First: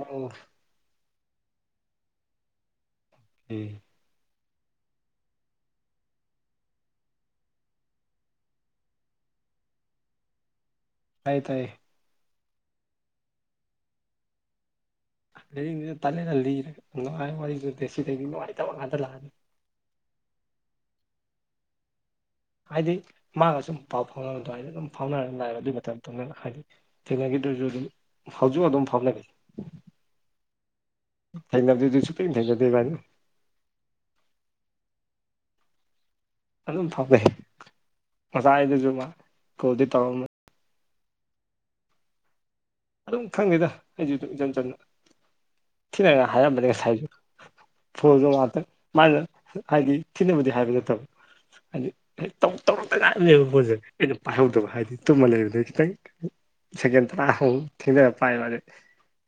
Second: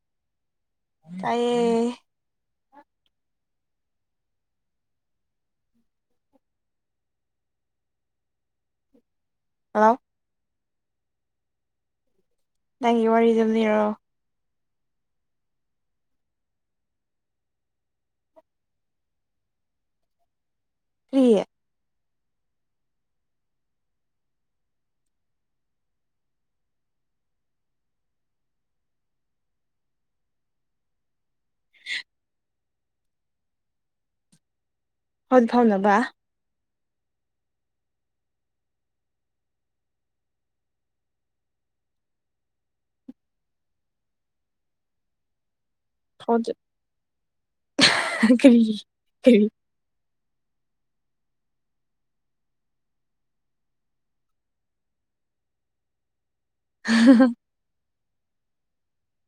ꯑꯣ ꯇꯌꯦ ꯎꯝ ꯍꯜꯂꯣ ꯇꯥꯏ ꯇꯥꯏ ꯅꯪꯒꯤ ꯋꯥꯔꯤꯗꯨꯝ ꯂꯤꯔꯣ [unintelligible] ꯇꯜꯂꯦ ꯇꯜꯂꯤꯔꯒ ꯅꯨꯡꯉꯥꯏꯕ ꯋꯥꯔꯤꯒꯨ ꯅꯠꯇꯦ ꯁꯤꯗꯗꯤ ꯅꯨꯡꯉꯥꯏꯇꯕ ꯉꯥꯛꯇꯥ ꯂꯥꯛꯑꯅꯤ ꯀ꯭ꯔꯤ ꯍꯥꯏꯗꯤ ꯃꯥꯒ ꯁꯨꯝ ꯄꯥꯎ ꯐꯥꯎꯅꯕꯗꯣ ꯑꯗꯨꯃꯥꯢꯗꯨꯝ ꯐꯥꯎꯅꯔꯒ ꯉꯥꯏꯕ ꯑꯗꯨꯢ ꯇꯧꯅꯦꯕ ꯍꯥꯏꯗꯤ ꯊꯦꯡꯅꯒꯤꯗ꯭ꯔꯁꯨ ꯑꯗꯨꯝ ꯍꯧꯖꯤꯛ ꯑꯗꯨꯝ ꯐꯥꯎꯅꯒꯤꯗꯔꯦ [inaudible] ꯊꯦꯅꯖꯦꯖꯨ ꯁꯨꯛꯊꯦꯡ ꯊꯦꯡꯅꯗꯦ ꯢꯕꯥꯟꯅꯤ ꯍꯣꯠ ꯐꯥꯝ ꯅꯕ ꯑꯗꯨꯝ ꯐꯥꯎꯋꯦ ꯉꯁꯥꯏꯗꯖꯨ ꯃꯥ ꯀꯣꯜꯗꯤ ꯇꯧꯔꯝꯃ ꯑꯗꯨꯝ ꯈꯪꯅꯩꯗ ꯑꯩꯖꯨ ꯑꯗꯨꯝ ꯏꯆꯝ ꯆꯝꯅ ꯊꯤꯅꯒ ꯐꯥꯎꯗ ꯍꯥꯏꯔꯝꯕꯅꯦ ꯉꯁꯥꯥꯏꯖꯨ ꯐꯨꯜꯖꯨ ꯀꯔꯤ ꯉꯥꯛꯇꯪ ꯃꯥꯅ ꯀꯔꯤ ꯍꯥꯏꯗꯤ ꯊꯤꯅꯕꯨꯗꯤ ꯍꯥꯏꯕ ꯅꯠꯇꯕ ꯍꯥꯏꯗꯤ ꯇꯧ ꯇꯧꯔꯛꯇ ꯉꯥꯏꯔꯤꯕꯅꯦꯕ ꯐꯣꯟꯖꯦ ꯑꯩꯅ ꯄꯥꯏꯍꯧꯗꯕ ꯍꯥꯏꯗꯤ ꯇꯨꯝꯃ ꯂꯩꯕꯗ ꯈꯤꯇꯪ ꯁꯦꯀꯤꯟ ꯇ꯭ꯔꯥ ꯍꯧ ꯊꯦꯡꯗꯔꯥ ꯄꯥꯏꯕ ꯑꯗꯩ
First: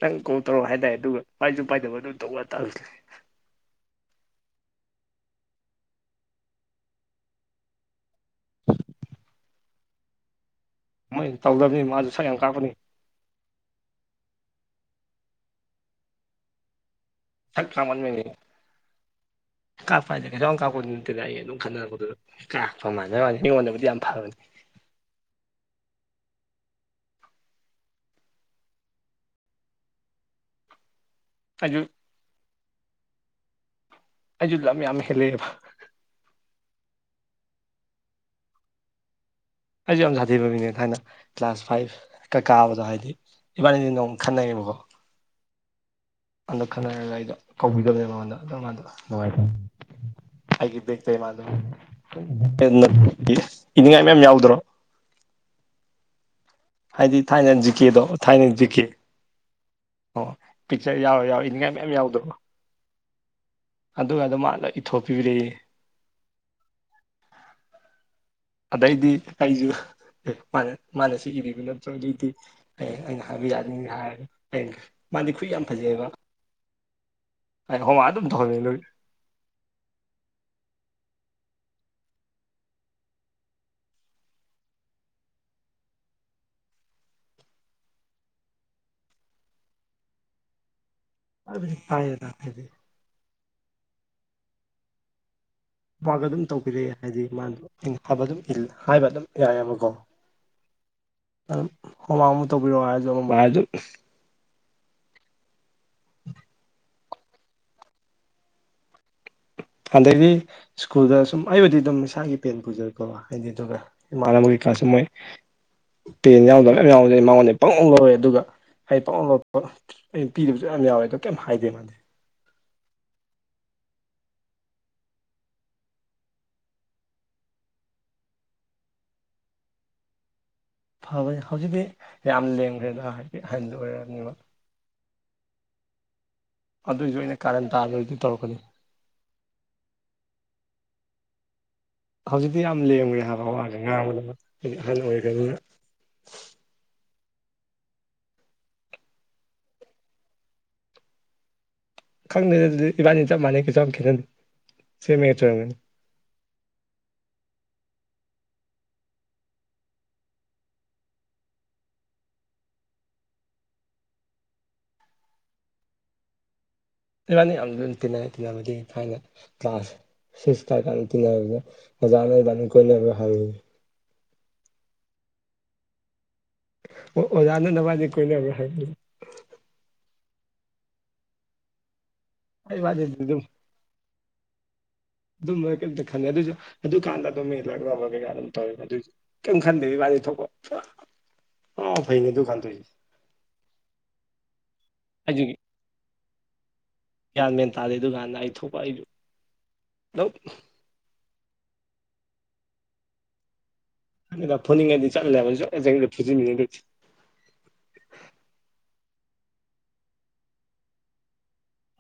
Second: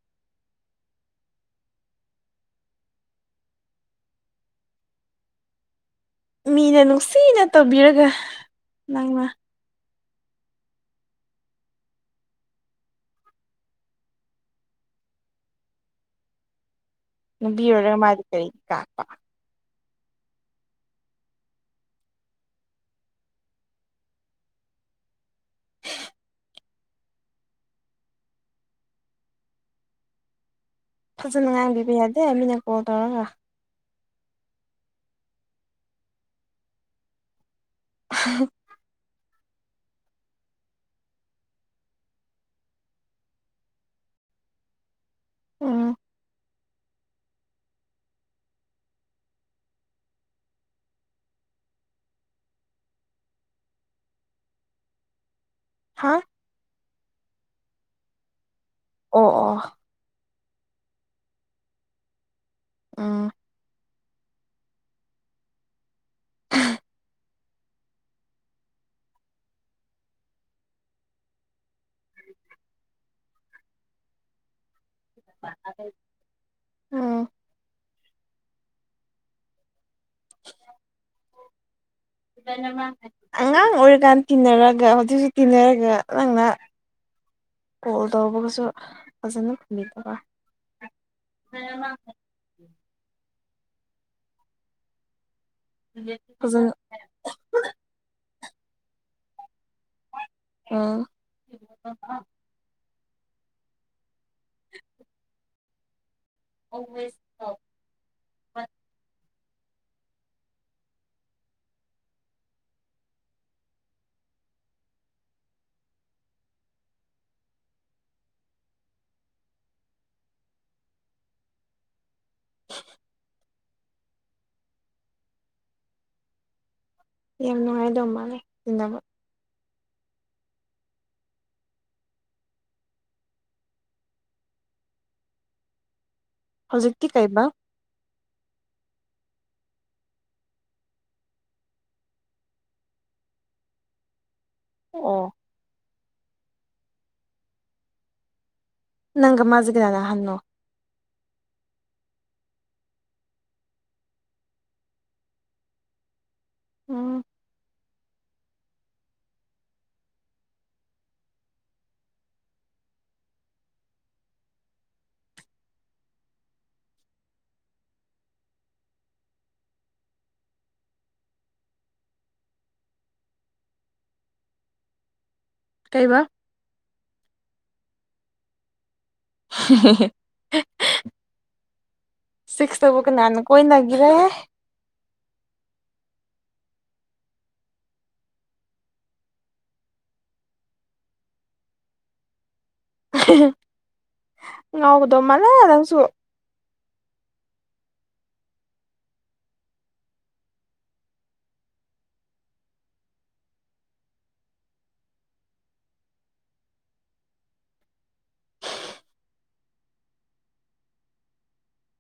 ꯅꯪ ꯀꯣꯜ ꯇꯧꯔꯛꯎ ꯍꯥꯏꯗꯥꯏ ꯑꯗꯨꯒ ꯄꯥꯏꯖꯨ ꯄꯥꯏꯗꯕ ꯑꯗꯨ ꯇꯧꯕ ꯇꯧꯁꯤꯜꯂꯦ ꯃꯤꯅ ꯅꯨꯡꯁꯤꯅ ꯇꯧꯕꯤꯔꯒ ꯅꯪꯅ ꯃꯣꯏ ꯇꯧꯗꯕꯅꯤ ꯃꯥꯖꯨ ꯁꯛ ꯌꯥꯝ ꯀꯥꯛꯄꯅꯤ ꯅꯨꯄꯤ ꯁꯛ ꯑꯣꯏꯔꯒ ꯀꯥꯛꯃꯟꯕꯩꯅꯦ ꯃꯥꯗꯤ ꯀꯔꯤ ꯀꯥꯛꯄ ꯀꯥꯛꯄ ꯍꯥꯏꯖꯦ ꯀꯩꯁꯨ ꯌꯥꯝ ꯀꯥꯛꯄꯕꯨꯗꯤ ꯅꯠꯇꯦꯗ ꯑꯩ ꯑꯗꯨꯝ ꯈꯟꯅꯔꯛꯄꯗꯨꯗ ꯀꯥꯛꯄ ꯃꯥꯟꯕꯩ ꯋꯥꯅꯤ ꯃꯤꯉꯣꯟꯗꯕꯨꯗꯤ ꯌꯥꯝ ꯐꯕꯅꯤ [unintelligible] ꯐꯥꯖꯅ ꯑꯩꯁꯨ ꯉꯥꯡꯕꯤꯕ ꯌꯥꯗꯦ ꯃꯤꯅ ꯀꯣꯜ ꯇꯧꯔꯒ ꯑꯩꯖꯨ ꯂꯝ ꯌꯥꯝ ꯍꯦꯜꯑꯦꯕ [unintelligible] ꯑꯩꯖꯨ ꯌꯥꯝ ꯁꯥꯊꯤꯕ ꯃꯤꯅꯦ ꯊꯥꯏꯅ ꯀ꯭ꯂꯥꯁ ꯐꯥꯏꯐ ꯀꯥ ꯀꯥꯕꯗꯣ ꯍꯥꯏꯗꯤ ꯏꯕꯥꯅꯤꯗꯤ ꯅꯣꯡ ꯈꯠꯅꯔꯦꯕꯀꯣ ꯎꯝ ꯑꯗꯣ ꯈꯟꯅꯔꯒ ꯑꯩꯗꯣ ꯀꯧꯕꯤꯗꯕꯅꯦ ꯃꯉꯣꯟꯗ ꯑꯗꯨꯝ ꯃꯥꯗꯣ ꯅꯨꯡꯉꯥꯏꯇꯕꯅꯤ ꯑꯩꯒꯤ ꯕꯦꯛꯇꯩ ꯃꯥꯗꯣ [unintelligible] ꯏꯅꯤꯡꯉꯥꯏ ꯃꯌꯥꯝ ꯌꯥꯎꯗ꯭ꯔꯣ ꯍꯪ ꯍꯥꯏꯗꯤ ꯊꯥꯏꯅ ꯖꯤꯀꯦꯗꯣ ꯊꯥꯏꯅ ꯖꯤꯀꯦ ꯑꯣ ꯑꯣ ꯑꯣ ꯄꯤꯛꯆꯔ ꯌꯥꯎꯔ ꯌꯥꯎꯔ ꯏꯅꯤꯡꯉꯥꯏ ꯃꯌꯥꯝ ꯌꯥꯎꯗꯕꯣ ꯎꯝ ꯑꯗꯨꯒꯗꯣ ꯃꯥꯅ ꯂꯣꯢ ꯏꯊꯣꯛꯄꯤꯕꯤꯔꯦꯌꯦ ꯑꯗꯩꯗꯤ ꯑꯩꯁꯨ ꯃꯥꯅ ꯃꯥꯅ ꯁꯤ ꯏꯕꯤ [unintelligible] ꯍꯌꯦꯡ ꯑꯩꯅ ꯍꯥꯏꯕ ꯌꯥꯗꯣꯏꯅꯤ ꯀ ꯍꯥꯏꯔꯗꯤ ꯑꯩꯛ ꯃꯥꯗꯤ ꯈꯨꯠꯢ ꯌꯥꯝ ꯐꯖꯩꯌꯦꯕ ꯎꯝ ꯑꯩ ꯍꯣꯝꯋꯥꯛ ꯑꯗꯨꯝ ꯇꯧꯍꯜꯕꯅꯤ ꯑꯗꯨꯒꯤ [inaudible] ꯑꯉꯥꯡ ꯑꯣꯏꯔꯤꯀꯥꯟꯗ ꯇꯤꯟꯅꯔꯒ ꯍꯧꯖꯤꯛꯁꯨ ꯇꯤꯟꯅꯔꯒ ꯅꯪꯅ ꯀꯣꯜ ꯇꯧꯕꯒꯁꯨ ꯐꯖꯅ ꯈꯨꯝꯕꯤꯗꯕ ꯐꯖꯅ ꯄꯥꯏꯔ ꯇꯥꯛꯄꯗꯤ ꯃꯥꯒ ꯑꯗꯨꯝ ꯐꯖꯅ ꯇꯧꯕꯤꯔꯛꯑꯦ ꯍꯥꯏꯗꯤ ꯃꯥꯅ ꯑꯗꯨꯝ ꯃꯥꯅ ꯐꯕꯗꯨ ꯍꯥꯏꯕ ꯑꯗꯨꯝ ꯌꯥꯏꯌꯦꯕꯀꯣ ꯎꯝ ꯃ ꯍꯣꯝꯋꯥꯛꯄꯨ ꯇꯧꯕꯤꯔꯛꯑꯣ ꯍꯥꯏꯔꯁꯨ ꯑꯃꯕꯨ ꯍꯥꯏꯔꯁꯨ [unintelligible] ꯑꯗꯩꯗꯤ ꯁ꯭ꯀꯨꯜꯗ ꯁꯨꯝ ꯑꯩꯕꯨꯗꯤ ꯑꯗꯨꯝ ꯏꯁꯥꯒꯤ ꯄꯦꯟ ꯄꯨꯖꯔꯛꯄ ꯍꯥꯏꯗꯤ ꯑꯗꯨ ꯑꯗꯨꯒ ꯏꯃꯥꯟꯅꯕꯒꯩ ꯀ꯭ꯂꯥꯁꯀꯤ ꯃꯣꯏ ꯄꯦꯟ ꯌꯥꯎꯗ ꯃꯌꯥꯝ ꯌꯥꯎꯕꯅꯦ ꯃꯉꯣꯟꯗꯩ ꯄꯪꯂꯧ ꯂꯧꯔꯦ ꯑꯗꯨꯒ ꯑꯩ ꯄꯪꯂꯣꯠ ꯂꯣꯠꯄ ꯑꯩꯅ ꯄꯤꯗꯕꯁꯨ ꯃꯌꯥꯝ ꯌꯥꯎꯋꯦ ꯑꯗꯣ ꯀꯩꯝ ꯍꯥꯏꯗꯦ ꯃꯥꯗꯤ [unintelligible] ꯌꯥꯝ ꯅꯨꯡꯉꯥꯏꯗꯧꯕ ꯃꯥꯜꯂꯦ ꯇꯤꯟꯅꯕ ꯐꯕꯅꯤ ꯍꯧꯖꯤꯛꯇꯤ ꯌꯥꯝ ꯂꯦꯝꯈ꯭ꯔꯦꯗ ꯍꯥꯏꯗꯤ ꯑꯍꯟ ꯑꯣꯏꯔꯕꯅꯤꯅ ꯍꯧꯖꯤꯛꯇꯤ ꯑꯗꯨꯑꯣꯏꯁꯨ ꯑꯩꯅ ꯀꯩꯕ ꯀꯥꯔꯟ ꯇꯥꯗꯣꯏꯗꯤ ꯇꯧꯔꯛꯀꯅꯤ ꯍꯧꯖꯤꯛꯇꯤ ꯌꯥꯝ ꯂꯦꯝꯈ꯭ꯔꯦ ꯍꯥꯏꯕ ꯋꯥꯖꯤ ꯉꯥꯡꯕꯗꯅ ꯍꯥꯏꯗꯤ ꯑꯍꯜ ꯑꯣ ꯑꯣꯏꯈ꯭ꯔꯅꯤꯅ ꯅꯪꯒ ꯃꯥꯖꯤ ꯀꯅꯥꯅ ꯑꯍꯟꯅꯣ ꯈꯪꯗꯦ ꯑꯗꯨꯗꯤ ꯏꯕꯥꯅꯤ ꯆꯞ ꯃꯥꯟꯅꯩ ꯀꯩꯁꯨ ꯌꯥꯝ ꯈꯦꯠꯅꯗꯦ ꯁꯦꯝ ꯕꯦꯖ ꯑꯣꯢꯔꯒꯅꯤ ꯎꯝ ꯏꯕꯥꯅꯤ ꯌꯥꯝ ꯂꯨ ꯇꯤꯟꯅꯩ ꯇꯤꯟꯅꯕꯗꯤ ꯊꯥꯏꯅ ꯀ꯭ꯂꯥꯁ ꯁꯤꯛꯁ ꯀꯥꯔꯤ ꯀꯥꯟ ꯇꯤꯟꯅꯕꯗ ꯑꯣꯖꯥꯅ ꯏꯕꯥꯟꯅꯤ ꯀꯣꯢꯅꯕꯔ ꯍꯪꯉꯤꯅꯤ ꯀꯩꯕ ꯑꯣ ꯑꯣꯖꯥ ꯅꯕꯥꯟꯅꯤ ꯀꯣꯏꯅꯕ꯭ꯔ ꯍꯪꯏ ꯍꯦ ꯍꯦ ꯍꯍ ꯁꯤꯛꯁꯇꯕꯨ ꯏꯕꯥꯅꯤꯗꯤ ꯑꯗꯨꯝ ꯀꯅꯥꯅ ꯀꯣꯏꯅꯒꯦꯔꯍꯩ ꯑꯗꯨꯝꯕ ꯀꯩꯝꯇ ꯈꯟꯅꯗꯦ ꯑꯗꯨꯁꯨ ꯑꯗꯨꯀꯥꯟꯗ ꯑꯗꯨꯝ ꯃꯤ ꯂꯛꯅꯕ ꯀꯩꯀꯥ ꯑꯗꯨꯝ ꯇꯧꯋꯦꯕ ꯑꯗꯨꯢꯁꯨ ꯀꯩꯝ ꯈꯟꯗꯦ ꯏꯕꯥꯟꯅꯤ ꯊꯣꯛꯄ ꯄꯨꯔꯥ ꯑꯉꯥꯎ ꯑꯐꯩꯅꯤ ꯑꯗꯨꯝ ꯀꯟꯗꯇꯧꯏꯁꯤ ꯑꯍꯦ ꯍꯦ ꯉꯥꯎꯕꯗꯣ ꯃꯥꯜꯂꯦ ꯅꯪꯁꯨ ꯚ꯭ꯌꯥꯟ ꯃꯦꯟ ꯇꯥꯗꯦ ꯑꯗꯨꯗꯨꯀꯥꯟꯗ ꯑꯩ ꯊꯣꯛꯄ ꯑꯩ ꯑꯗꯨꯝ [unintelligible] ꯐꯨꯅꯤꯡꯉꯗꯤ ꯆꯠ [unintelligible] ꯐꯨꯖꯤꯟꯅꯤ ꯍꯟꯗꯛꯇꯤ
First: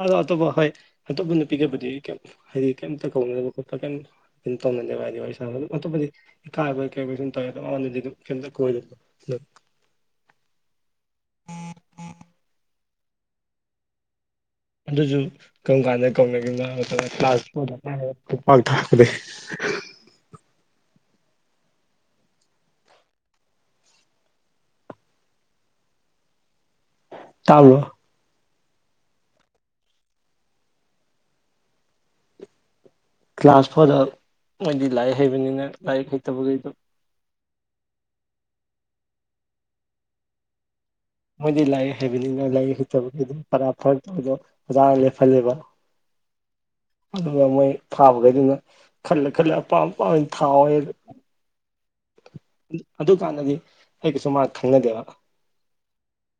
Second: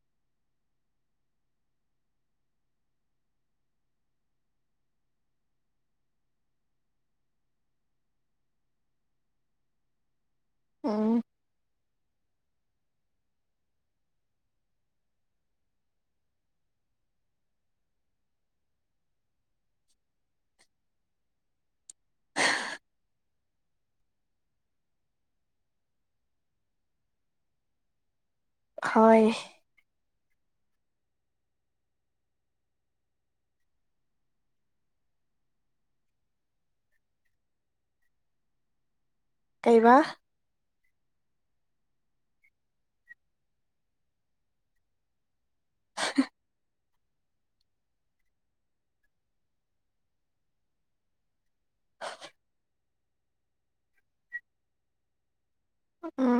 ꯑꯗꯣ ꯑꯇꯣꯞꯄ ꯍꯣꯏ ꯑꯇꯣꯞꯄ ꯅꯨꯄꯤꯒꯕꯨꯗꯤ ꯑꯩ ꯀꯦꯝ ꯍꯥꯏꯗꯤ ꯀꯩꯝꯇ ꯀꯣꯟꯅꯕ ꯈꯣꯠꯄ ꯀꯦꯝ ꯏꯟꯇꯣ [unintelligible] ꯑꯇꯣꯞꯄꯗꯤ ꯏꯀꯥꯏ ꯕꯣꯏ ꯀꯩꯕꯣꯏ ꯁꯨꯝ ꯇꯧꯋꯦ ꯑꯗꯣ ꯑꯩꯉꯣꯟꯗꯗꯤ ꯀꯣꯏꯅꯨ [unintelligible] ꯎꯝ ꯑꯗꯨꯁꯨ ꯀꯔꯝ ꯀꯥꯟꯗ ꯀꯧꯅꯒ꯭ꯔꯤꯅꯣ ꯍꯥꯏ ꯃꯇꯝꯗ ꯀ꯭ꯂꯥꯁ ꯐꯣꯔꯗ [unintelligible] ꯈꯨꯄꯥꯛ ꯊꯥꯔꯛꯄꯗꯩ [unintelligible] ꯍꯣꯏ ꯀ꯭ꯂꯥꯁ ꯐꯣꯔꯗ ꯃꯣꯏꯗꯤ ꯂꯥꯏꯔꯤꯛ ꯍꯩꯕꯅꯤꯅ ꯂꯥꯏꯔꯤꯛ ꯍꯩꯇꯕꯒꯩꯗꯣ ꯀꯩꯕ ꯃꯣꯏꯗꯤ ꯂꯥꯏꯔꯤꯛ ꯍꯩꯕꯅꯤꯅ ꯂꯥꯏꯔꯤꯛ ꯍꯩꯇꯕꯒꯩꯗꯤ ꯄꯔꯥ ꯐꯥꯔꯛꯇꯕꯗꯣ ꯑꯣꯖꯥ ꯂꯦꯞꯐꯜꯂꯦꯕ [inaudible] ꯑꯗꯨꯒ ꯃꯣꯏ ꯊꯥꯕꯒꯩꯗꯨꯅ ꯈꯜꯂ ꯈꯜꯂ ꯑꯄꯥꯝ ꯑꯄꯥꯝꯕ ꯊꯥꯎ [inaudible] ꯑꯗꯨꯀꯥꯟꯗꯗꯤ ꯑꯩꯒꯁꯨ ꯃꯥ ꯈꯪꯅꯗꯦꯕ ꯎꯝ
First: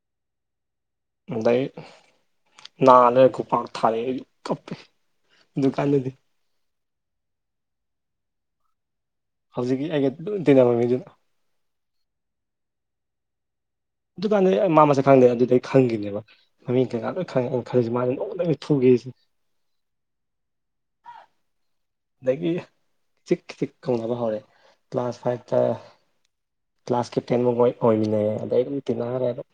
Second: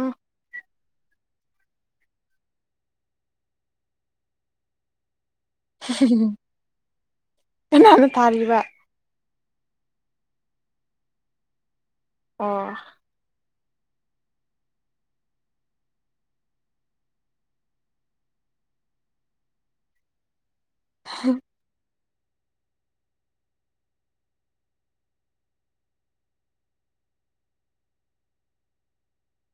ꯑꯗꯩ ꯅꯥ ꯂꯩꯔ ꯈꯨꯠꯄꯥꯡꯅ ꯊꯥꯔꯛꯑꯦ ꯑꯩ ꯀꯞꯄꯦ ꯑꯗꯨꯀꯥꯟꯗꯗꯤ [unintelligible] ꯀꯅꯥꯅ ꯊꯥꯔꯤꯕ ꯍꯧꯖꯤꯛꯀꯤ ꯑꯩꯒ ꯂꯨꯅ ꯇꯤꯟꯅꯕꯃꯤꯗꯨꯅꯤ ꯑꯣ ꯑꯗꯨꯀꯥꯟꯗꯗꯤ ꯑꯩ ꯃꯥ ꯃꯁꯛ ꯈꯪꯗꯦ ꯑꯗꯨꯗꯩ ꯈꯪꯒꯤꯅꯦꯕ ꯃꯃꯤꯡ ꯀꯩꯥꯀꯥ ꯂꯣꯏ ꯈꯪꯉꯦ ꯑꯩꯅ ꯈꯜꯂꯤꯁꯦ ꯃꯥꯖꯦ ꯅꯣꯡꯃ ꯇꯪꯗꯤ ꯐꯨꯒꯦꯁꯤꯅꯤ ꯑꯍ ꯑꯗꯒꯤ ꯆꯤꯛ ꯆꯤꯛ ꯀꯧꯅꯕ ꯍꯧꯔꯦ ꯀ꯭ꯂꯥꯁ ꯐꯥꯏꯚꯇ ꯀ꯭ꯂꯥꯁ ꯀꯦꯞꯇꯦꯟꯅꯨꯕꫭꯏ ꯑꯣꯏꯃꯤꯟꯅꯩꯌꯦ ꯑꯗꯩꯗꯤ ꯇꯤꯟꯅꯒ꯭ꯔꯦ ꯑꯗꯨ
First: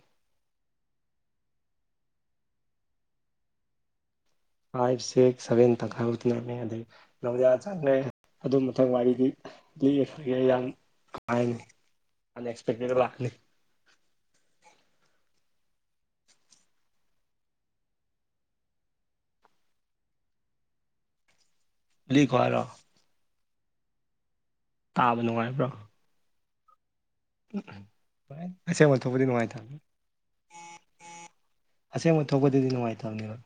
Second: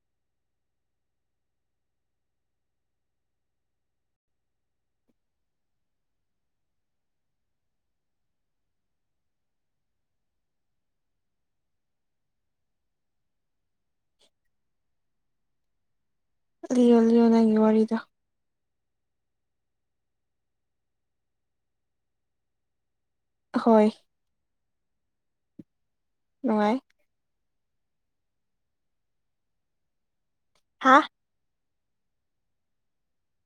ꯐꯥꯏꯚ ꯁꯤꯛꯁ ꯁꯚꯦꯟ ꯇꯪꯈꯥꯏꯕꯨꯛ ꯇꯤꯟꯅꯔꯝꯃꯦ ꯑꯗꯩ ꯅꫭꯕꫭꯗꯤꯌꯥ ꯆꯪꯉꯦ ꯑꯗꯨ ꯃꯊꯪ ꯋꯥꯔꯤꯗꯤ ꯂꯤꯌꯦ [unintelligible] ꯑꯟꯑꯦꯛꯁꯄꯦꯛꯇꯦꯠꯇ ꯂꯥꯛꯀꯅꯤ ꯂꯤꯌꯣ ꯂꯤꯌꯣ ꯅꯪꯒꯤ ꯋꯥꯔꯤꯗꯣ ꯂꯤꯈꯣ ꯍꯥꯏꯔꯣ ꯍꯣꯏ ꯇꯥꯕ ꯅꯨꯡꯉꯥꯏꯕ꯭ꯔꯣ ꯅꯨꯡꯉꯥꯏ [unintelligible] ꯑꯁꯦꯡꯕ ꯊꯣꯛꯄꯗꯤ ꯅꯨꯡꯉꯥꯢꯇꯕꯅꯦ ꯍꯥꯥ ꯑꯁꯦꯡꯕ ꯊꯣꯛꯄꯗꯗꯤ ꯅꯨꯡꯉꯥꯏꯇꯕꯅꯦꯕ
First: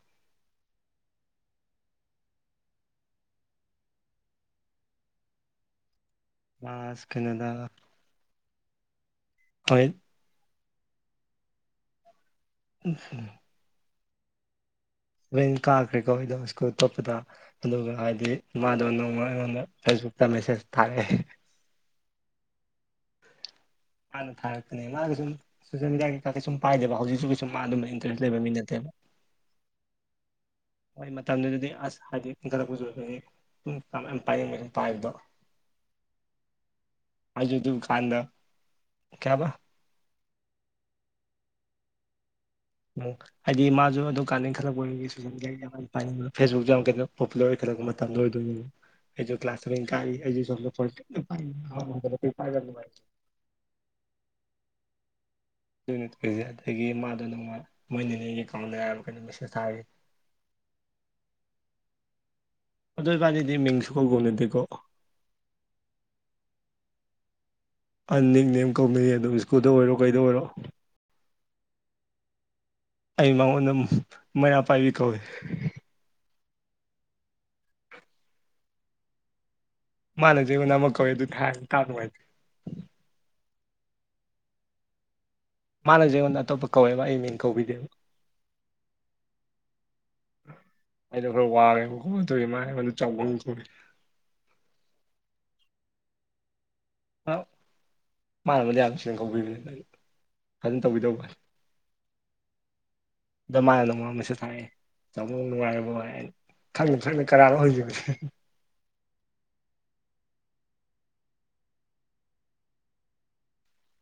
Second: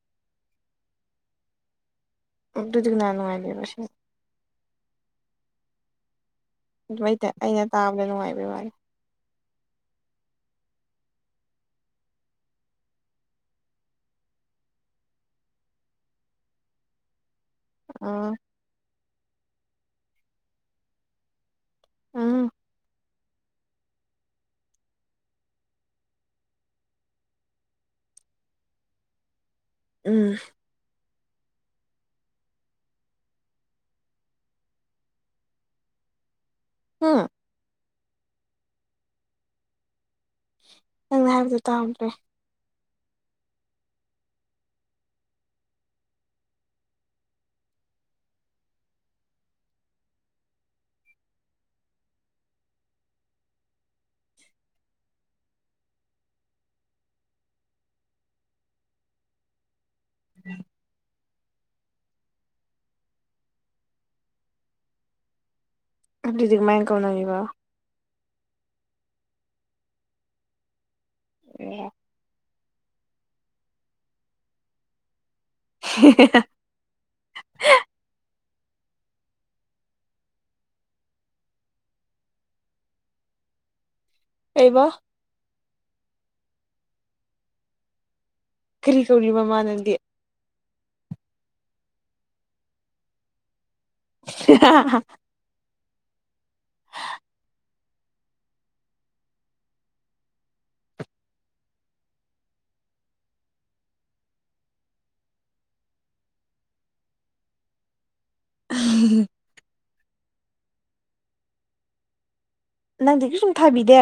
ꯑꯗꯨꯗꯤ ꯀꯅꯥ ꯅꯨꯡꯉꯥꯏꯗꯣꯏꯅꯣ ꯑꯁꯦꯡꯕ ꯀ꯭ꯂꯥꯁ ꯑꯗꯨꯋꯥꯏꯗ ꯀꯩꯅꯣꯗ ꯑꯩꯅ ꯇꯥꯕꯗ ꯅꯨꯡꯉꯥꯏꯕꯩ ꯋꯥꯅꯤ ꯍꯣꯏ ꯎꯝ ꯂꯦꯟ ꯀꯥꯈ꯭ꯔꯦꯀꯣ ꯑꯩꯗꯣ ꯁ꯭ꯀꯨꯜ ꯆꯠꯄꯗ ꯑꯗꯨꯒ ꯍꯥꯏꯗꯤ ꯑꯥ ꯃꯥꯗꯣ ꯅꯣꯡꯃ ꯑꯩꯉꯣꯟꯗ ꯐꯦꯁꯕꯨꯛꯇ ꯃꯦꯁꯦꯁ ꯊꯥꯔꯛꯑꯦ ꯎꯝ ꯃꯥꯅ ꯊꯥꯔꯛꯄꯅꯦ ꯃꯥꯅ ꯁꯨꯝ ꯁꯣꯁꯤꯌꯦꯜ ꯃꯦꯗꯤꯌꯥ ꯀꯩꯩꯀꯥꯖꯦ ꯁꯨꯝ ꯄꯥꯏꯗꯦꯕ ꯍꯧꯖꯤꯛꯁꯨ ꯀꯩꯁꯨꯝ ꯃꯥ ꯑꯗꯨꯝꯕ ꯏꯟꯇꯔꯦꯁ ꯂꯩꯕ ꯃꯤ ꯅꯠꯇꯦꯕ ꯎꯝ ꯍꯣꯏ ꯃꯇꯝꯗꯨꯗꯗꯤ ꯑꯁ ꯍꯥꯏꯗꯤ ꯏꯟꯈꯠꯂꯛꯄꯁꯨ ꯑꯣꯏꯕꯒꯤ ꯄꯨꯡ ꯀꯩꯀꯥ ꯃꯌꯥꯝ ꯄꯥꯏꯅꯩꯌꯦꯅ ꯑꯗꯨꯨꯝ ꯄꯥꯏꯕꯗꯣ ꯍꯨꯝ ꯑꯩꯖꯨ ꯑꯗꯨꯝ ꯀꯥꯟꯗ ꯀꯩꯕ ꯅꯪꯅ ꯍꯥꯏꯕꯗꫭ ꯇꯥꯍꯧꯗ꯭ꯔꯦ ꯎꯝ ꯍꯥꯏꯗꯤ ꯃꯥꯁꯨ ꯑꯗꯨꯝ ꯀꯥꯟꯗ ꯏꯪꯈꯜꯂꯛꯄ ꯑꯣꯏꯕꯒꯤ ꯁꫭꯁꯦꯜ ꯃꯤꯗꯤꯌꯥꯒꯤ [unintelligible] ꯌꯥꯝ ꯀꯩꯅꯣ ꯄꯣꯄꯨꯂꯔ ꯑꯣꯏ ꯈꯜꯂꯛꯄ ꯃꯇꯝꯗ ꯑꯣꯏꯗꯣꯏꯅꯦꯕ ꯑꯩꯁꯨ ꯀ꯭ꯂꯥꯁ ꯀꯥꯔꯤ ꯑꯩꯖꯨ ꯁꫭꯝꯗ ꯐꫭꯟ ꯀꯟꯅ ꯄꯥꯏꯔꯤ [unintelligible] ꯑꯗꯨ ꯇꯣꯏꯔꯤꯁꯦ ꯑꯗꯒꯤ ꯃꯥꯗꯣ ꯅꯣꯡꯃ ꯃꯣꯏ ꯅꯤꯅꯦꯒꯤ ꯑꯦꯀꯥꯎꯟꯗ ꯍꯥꯏꯔꯕ ꯀꯩꯅꯣ ꯃꯦꯁꯦꯁ ꯊꯥꯒꯦ [unintelligible] ꯑꯗꯨ ꯏꯕꯥꯟꯅꯤꯗꯤ ꯃꯤꯡ ꯁꯨꯡꯀꯧ ꯀꯧꯅꯗꯦꯀꯣ ꯑꯗꯨꯗꯤ ꯀꯃꯥꯏꯅ ꯀꯧꯅꯔꯤꯕꯥ ꯑ ꯅꯤꯛ ꯅꯦꯝ ꯀꯧꯅꯩꯅꯦ ꯑꯗꯨꯝ ꯏꯁ꯭ꯀꯨꯜꯗ ꯑꯣꯏꯔꯣ ꯀꯩꯗ ꯑꯣꯏꯔꯣ ꯂꯨꯏꯍꯦ ꯑꯩ ꯃꯉꯣꯟꯗ ꯃꯩꯔꯥꯄꯥꯏꯕꯤ ꯀꯧꯋꯦ [unintelligible] ꯃꯥꯅꯖꯨ ꯑꯩꯉꯣꯟꯗ ꯑꯃ ꯀꯧꯋꯦ ꯑꯗꯨꯗꯤ ꯍꯥꯏꯔꯔꯣꯏ ꯇꯥꯕ ꯅꯨꯡꯉꯥꯏꯇꯦ ꯀꯩꯕ ꯃꯥꯅꯖꯨ ꯑꯩꯉꯣꯟꯗ ꯑꯇꯣꯞꯄ ꯀꯧꯋꯦꯕ ꯑꯩ ꯃꯤꯡ ꯀꯧꯕꯤꯗꯦꯕ ꯀꯔꯤ ꯀꯧꯔꯤꯕ ꯃꯥꯅꯗꯤ ꯑꯩꯗꯣ ꯈꯔ ꯋꯥꯔꯦꯕꯀꯣ ꯑꯗꯨꯒꯤ ꯃꯥ ꯑꯩꯉꯣꯟꯗ ꯆꯥꯎꯕꯪ ꯀꯧꯔꯛꯑꯦ [unintelligible] ꯍꯥ ꯃꯥꯅꯕꯨꯗꯤ ꯌꯥꯝ ꯅꯨꯡꯁꯤꯅ ꯀꯧꯕꯤꯕꯅꯤꯗ ꯑꯩꯅ ꯐꯖꯅ ꯇꯧꯕꯤꯗꯕ ꯗ ꯃꯥꯅ ꯅꫭꯡꯃ ꯃꯦꯁꯦꯁ ꯊꯥꯔꯛꯑꯦ ꯇꯥꯃꫭ ꯅꯨꯡꯉꯥꯏꯔꯤꯕꯣꯌꯦ ꯈꯪꯅ ꯈꯪꯅ ꯀꯅꯥꯅꯣ ꯍꯪꯖꯤꯟꯕꯅꯦ [unintelligible] ꯅꯪꯗꯤ ꯀꯩꯁꯨꯝ ꯊꯥꯕꯤꯗꯦ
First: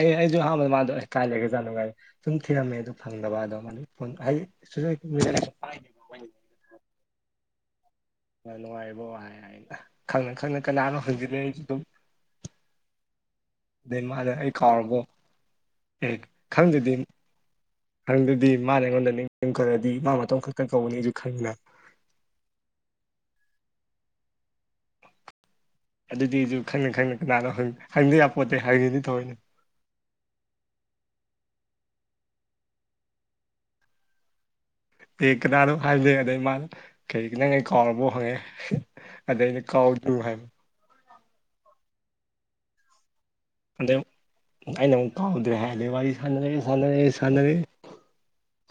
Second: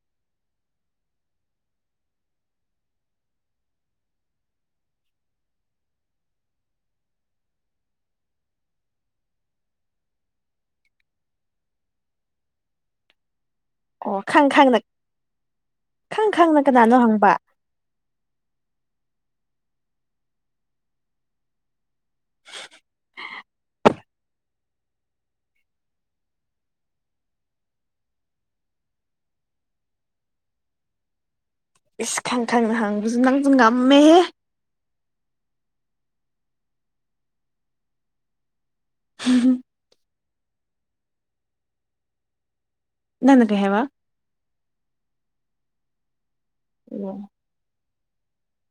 ꯑꯦ ꯑꯩꯖꯨ ꯑꯍꯥꯟꯕꯗ ꯃꯥꯗꯣ ꯑꯩ ꯀꯥꯏ ꯂꯩꯒ꯭ꯔꯖꯥꯠꯅꯣ ꯀꯥꯏ ꯁꯨꯝ ꯊꯤꯔꯝꯃꯦ ꯑꯗꯨ ꯐꯪꯗꯕ ꯑꯗꯣ [unintelligible] ꯃꯥ ꯅꯨꯡꯉꯥꯏꯔꯤꯕꯣ ꯍꯥꯏ ꯍꯥꯏꯅ ꯈꯪꯅ ꯈꯪꯅ ꯀꯅꯥꯅꯣ ꯍꯪꯖꯤꯜꯂꯦ ꯑꯩꯖꯨ ꯗꯨꯝ ꯑꯗꯩ ꯑꯣ ꯃꯥꯅ ꯈꯪ ꯑꯩ ꯈꯪꯅ ꯀꯥꯎꯔꯕꯣ ꯑꯦ ꯈꯪ ꯈꯪꯅ ꯈꯪꯗꯗꯤ ꯀꯅꯥꯅꯣ ꯍꯪꯕ ꯈꯪꯗꯗꯤ ꯃꯥꯅ ꯑꯩꯉꯣꯟꯗ ꯅꯤꯁꯤꯡꯈꯔꯗꯤ ꯃꯥ ꯃꯇꯣꯝ ꯈꯛꯇ ꯀꯧꯒꯅꯤꯖꯨ ꯈꯪꯉꯤꯅ [unintelligible] ꯑꯗꯨꯗꯤ ꯑꯩꯖꯨ ꯈꯪꯅ ꯈꯪꯅ ꯀꯅꯥꯅꯣ ꯍꯪ ꯍꯪꯗ ꯌꯥꯄꯣꯠꯇꯦ ꯍꯪꯉꯤꯅꯤ ꯊꯑꯣꯏꯅ ꯏꯁ ꯈꯪ ꯈꯪꯅ ꯍꯪꯕꯖꯨ ꯅꯪꯖꯨ ꯉꯝꯃꯦꯍꯦ ꯑꯦ ꯀꯅꯥꯅꯣ ꯍꯥꯏꯕꯗꯩ ꯑꯗꯩ ꯃꯥꯅ ꯀꯔꯤꯒꯤ ꯅꯪ ꯑꯩ ꯀꯥꯎꯔꯕꫭ ꯍꯪꯉꯛꯑꯦ ꯑꯗ ꯑꯩꯅ ꯀꯥꯎꯅꯨ ꯍꯥꯏꯕ ꯅꯪꯅ ꯀꯩ ꯍꯥꯏꯕ ꯑꯗꯩ ꯑꯩꯅ ꯑꯃꯨꯛ ꯀꯥꯎꯗ꯭ꯔꯦ ꯍꯥꯏꯂꯦ ꯋꯥꯔꯤ ꯁꯥꯟꯅꯔꯦ ꯁꯥꯟꯅꯔꯦ ꯁꯥꯟꯅꯔꯦ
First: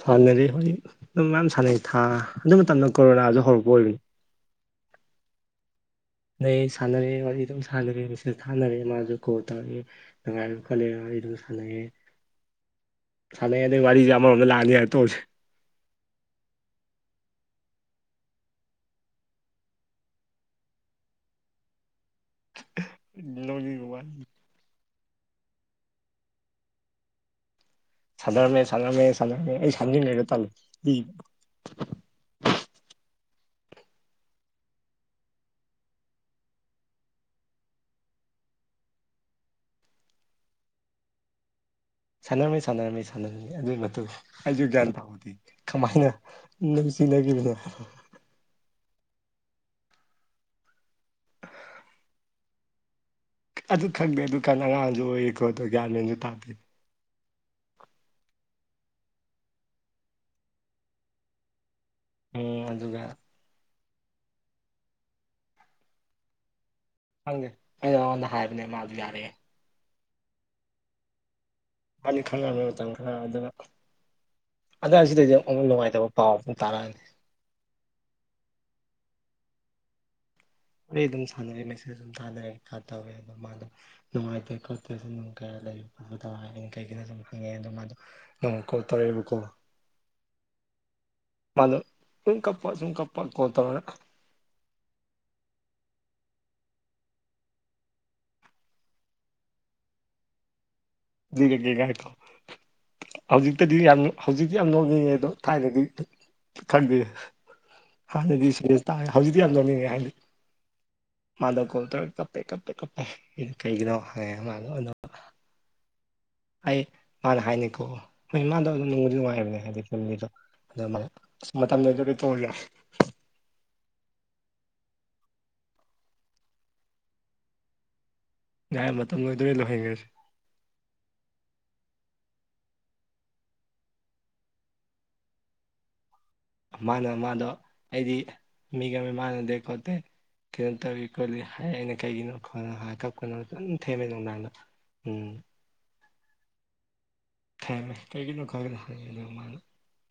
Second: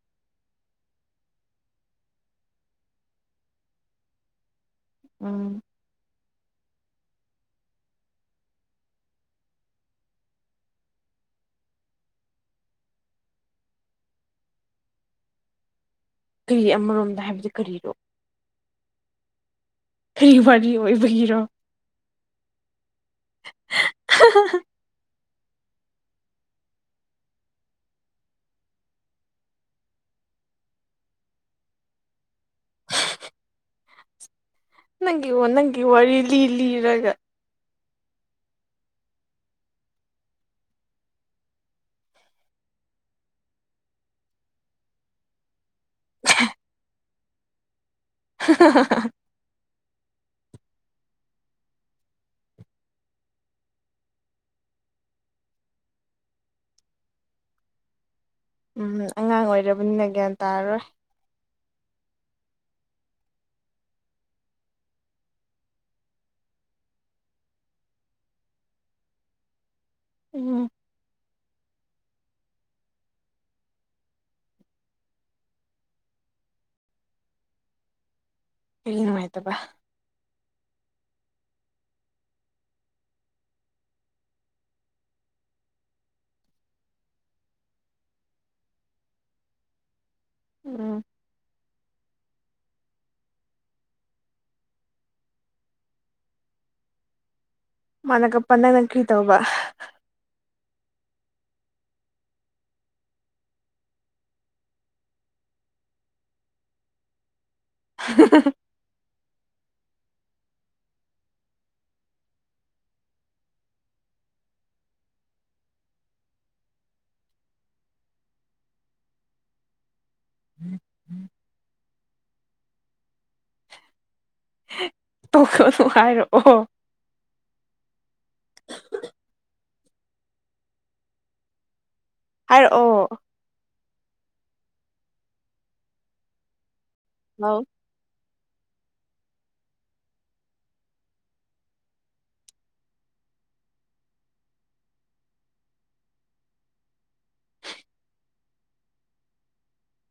ꯁꯥꯟꯅꯔꯦ‌ ꯋꯥꯔꯤ ꯑꯗꯨꯝ ꯃꯌꯥꯝ ꯁꯥꯟꯅꯩ ꯊꯥ ꯑꯗꯨ ꯃꯇꯝꯗ ꯀꯣꯔꯣꯅꯥꯁꯨ ꯍꯧꯔꯛꯄ ꯑꯣꯏꯕꯅꯦ ꯎꯝ ꯅꯩ ꯁꯥꯟꯅꯔꯦ ꯋꯥꯔꯤ ꯑꯗꯨꯝ ꯁꯥꯟꯅꯔꯦ ꯃꯤꯁꯦꯁ ꯊꯥꯟꯅꯔꯦ ꯃꯥꯁꯨ ꯀꯣꯜ ꯇꯧꯔꯛꯑꯦ ꯅꯨꯡꯉꯥꯏꯕ ꯈꫭꯠꯂꯦ ꯋꯥꯔꯤꯗꯨꯝ ꯁꯥꯟꯅꯩꯌꯦ ꯁꯥꯟꯅꯩ ꯑꯗꯩ ꯑꯗꯨꯏ ꯋꯥꯔꯤꯖꯩ ꯑꯃꯔꯣꯝꯗ ꯂꯥꯛꯑꯅꯤ ꯇꫭꯛꯁꯦ ꯀꯔꯤ ꯑꯃꯔꯣꯝꯗ ꯍꯥꯏꯕꯒꯤ ꯀꯔꯤꯅꯣ ꯀꯔꯤ ꯋꯥꯔꯤ ꯑꯣꯏꯕꯒꯤꯔꯣ ꯅꯣꯛꯅꯤꯡꯕ ꯋꯥꯅꯤ ꯁꯥꯟꯅꯔꯝꯃꯦ ꯁꯥꯟꯅꯔꯝꯃꯦ ꯁꯥꯟꯅꯔꯝꯃꯦ ꯑꯩ ꯁꯥꯟꯅꯤꯡ ꯂꯩꯒ ꯇꯥꯜꯂꯣ ꯅꯪꯒꯤꯑꯣ ꯅꯪꯒꯤꯑꯣ ꯋꯥꯔꯤ ꯂꯤ ꯂꯤꯔꯒ ꯁꯥꯟꯅꯔꯝꯃꯤ ꯁꯥꯟꯅꯔꯝꯃꯤ ꯁꯥꯟꯅꯔꯝꯃꯤ ꯑꯗꯨꯏ ꯃꯇꯨꯡ ꯑꯩꯁꯨ ꯒ꯭ꯌꯥꯟ ꯇꯥꯍꯩꯗꯦ ꯀꯃꯥꯏꯅ ꯇꯤꯟꯅꯒꯤꯕꯅꯣ [unintelligible] ꯑꯗꯨ ꯈꯪꯗꯦ ꯑꯗꯨꯀꯥꯟ ꯑꯉꯥꯡꯖꯨ ꯑꯣꯏꯔꯤꯀꯣ ꯑꯗꯨ ꯒ꯭ꯌꯥꯟ ꯃꯦꯟꯖꯨ ꯇꯥꯗꯦ ꯎꯝ ꯑꯉꯥꯡ ꯑꯣꯏꯔꯕꯅꯤꯅ ꯒ꯭ꯌꯥꯟ ꯇꯥꯔꯔꯣꯏ ꯎꯝ ꯑꯗꯨꯒ ꯈꯪꯗꯦ ꯑꯩꯅ ꯃꯉꯣꯟꯗ ꯍꯥꯏꯕꯅꯦ ꯃꯥꯖꯨ ꯌꯥꯔꯛꯑꯦ ꯎꯝ ꯏꯕꯥꯅꯤ ꯈꯪꯅꯔꯝꯃꯦ ꯃꯇꯝ ꯈꯔ ꯑꯗꯨꯒ ꯑꯗ ꯑꯁꯤꯗꯩꯗꯤ ꯑꯃꯨꯛ ꯅꯨꯡꯉꯥꯏꯇꯕ ꯄꯥꯎ ꯁꯨꯝ ꯇꯥꯔꯛꯑꯅꯤ ꯀꯩꯒꯤ ꯅꯨꯡꯉꯥꯏꯇꯕꯥ ꯑꯩ ꯑꯗꯨꯝ ꯁꯥꯟꯅꯔꯦ ꯃꯦꯁꯦꯖ ꯑꯗꯨꯝ ꯊꯥꯅꯔꯦ ꯈꯔ ꯇꯧꯋꯦꯕ ꯃꯥꯗꯣ ꯅꯨꯡꯉꯥꯏꯇꯦ ꯈꯣꯠꯇꯦ ꯑꯗꯨꯅꯨꯡꯒ ꯂꯩ ꯈꯣꯠꯄꯗꯣ ꯍꯥꯏꯌꯦ ꯀꯩꯒꯤꯅꯣ ꯁꯨꯝ ꯍꯡꯉꯦ ꯑꯗꯨ ꯃꯥꯗꯣ ꯅꯣꯡꯃ ꯀꯣꯜ ꯇꯧꯔꯦꯕꯀꯣ ꯎꯝ ꯃꯥꯗꯨ ꯁꯨꯝ ꯀꯞꯄ ꯁꯨꯝ ꯀꯞꯄ ꯀꯣꯜ ꯇꯧꯔꯒ ꯃꯥꯅ ꯀꯞꯄ ꯅꯪꯅ ꯀ꯭ꯔꯤ ꯇꯧꯕ ꯂꯤꯔꯒꯦ ꯉꯥꯏꯈꯣ ꯍꯧꯖꯤꯛꯇꯗꯤ ꯌꯥꯝ ꯍꯧꯖꯤꯛꯇꯤ ꯌꯥꯝ ꯅꯣꯛꯅꯤꯡꯉꯦ ꯑꯗꯣ ꯊꯥꯏꯅꯒꯤ ꯈꯪꯗꯦ ꯍꯥꯟꯅꯗꯤ ꯁꯦꯔꯤꯌꯁ ꯇꯥꯏ ꯍꯧꯖꯤꯛꯇꯤ ꯌꯥꯝ ꯅꯣꯛꯅꯤꯡꯉꯦ ꯍꯥꯏꯗꯤ ꯃꯥꯗꯣ ꯀꯣꯜ ꯇꯧꯔ ꯀꯞꯄꯦ ꯀꯞꯄꯦ ꯀꯞꯄꯦ ꯑꯩꯅꯥ ꯀꯩꯒꯤꯅꯣ ꯍꯪꯉꯦ ꯃꯥꯗꯣ ꯑꯗꯣ ꯑꯩ ꯃꯥꯅ ꯍꯥꯏꯅꯤꯀꯣ ꯍꯣꯏ ꯃꯥꯗꯣ ꯑꯗꯨꯝ ꯅꯨꯡꯕꯨꯗꯤ ꯅꯨꯡꯉꯥꯏꯕꯅꯦ ꯍꯥꯏꯗꯤ ꯑꯗꯣ ꯃꯥ ꯑꯁ ꯃꯇꯝ ꯂꯣꯏꯗꯧꯔꯦ ꯇꯣꯛꯑꯒꯦ ꯌꯥꯔꯦ ꯇꯣꯛꯈ꯭ꯔꯅꯨ ꯍꯥꯏꯔꯛꯑꯣ ꯌꯥꯔꯦ ꯃꯇꯝ ꯂꯣꯏꯗꯧꯔꯦ ꯂꯣꯏꯍꯟꯒ꯭ꯔꯖꯤ ꯍꯥꯏꯔꯛꯑꯣ ꯃꯥꯅ ꯃꯥꯗꯣ ꯍꯜꯂꯣ ꯑꯩꯗꯤ ꯃꯤꯒ ꯃꯤꯃꯥꯟꯅꯗꯦ ꯈꯣꯠꯇꯦ ꯀꯩꯅꯣ ꯇꯧꯔꯤ ꯈꯣꯠꯂꯤ ꯍꯥꯏꯑꯦꯅ ꯀꯩꯒꯤꯅꯣ ꯈꯣꯠꯅꯣ ꯍꯥꯏ ꯀꯞꯄꯅꯣ ꯐꯖꯅ ꯊꯦꯝꯃꯦ ꯅꯨꯡꯗꯥꯡꯗ ꯎꯝ ꯊꯦꯝꯃꯦ ꯀꯩꯒꯤꯅꯣ ꯈꯪꯗꯅ ꯍꯡꯉꯦꯗꯣ ꯃꯥ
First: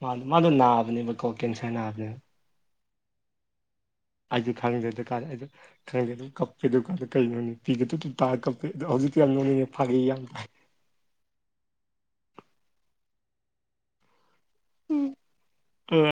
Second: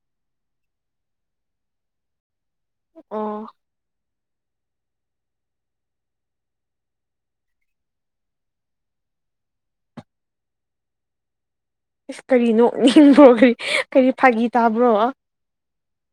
ꯃꯥꯗꯣ ꯃꯥꯗꯣ ꯅꯥꯕꯅꯦꯕꯀꯣ ꯀꯦꯟꯁꯔ ꯅꯥꯕꯅꯦ ꯑ ꯑꯩꯗꯤ ꯈꯪꯗꯦꯗ ꯀꯥꯔꯦ ꯑꯗꯨ ꯈꯪꯒꯦ ꯑꯗꯨꯝ ꯀꯞꯄꯦ ꯗꯨꯀꯥꯟꯗ ꯀꯩꯅꯣꯅꯦ ꯄꯤꯒꯗ ꯑꯗꯨꯝ ꯇ ꯀꯄꯦ ꯍꯧꯖꯤꯛꯇꯤ ꯌꯥꯝ ꯅꯣꯛꯅꯤꯡꯉꯦ ꯐꯥꯒꯤ ꯌꯥꯝ ꯇꯥꯏ ꯏꯁꯁ ꯀꯔꯤꯅꯣꯛꯅꯤꯡꯕ꯭ꯔꯣ ꯀꯔꯤ ꯀꯔꯤ ꯐꯥꯒꯤ ꯇꯥꯕ꯭ꯔꯣ ꯍ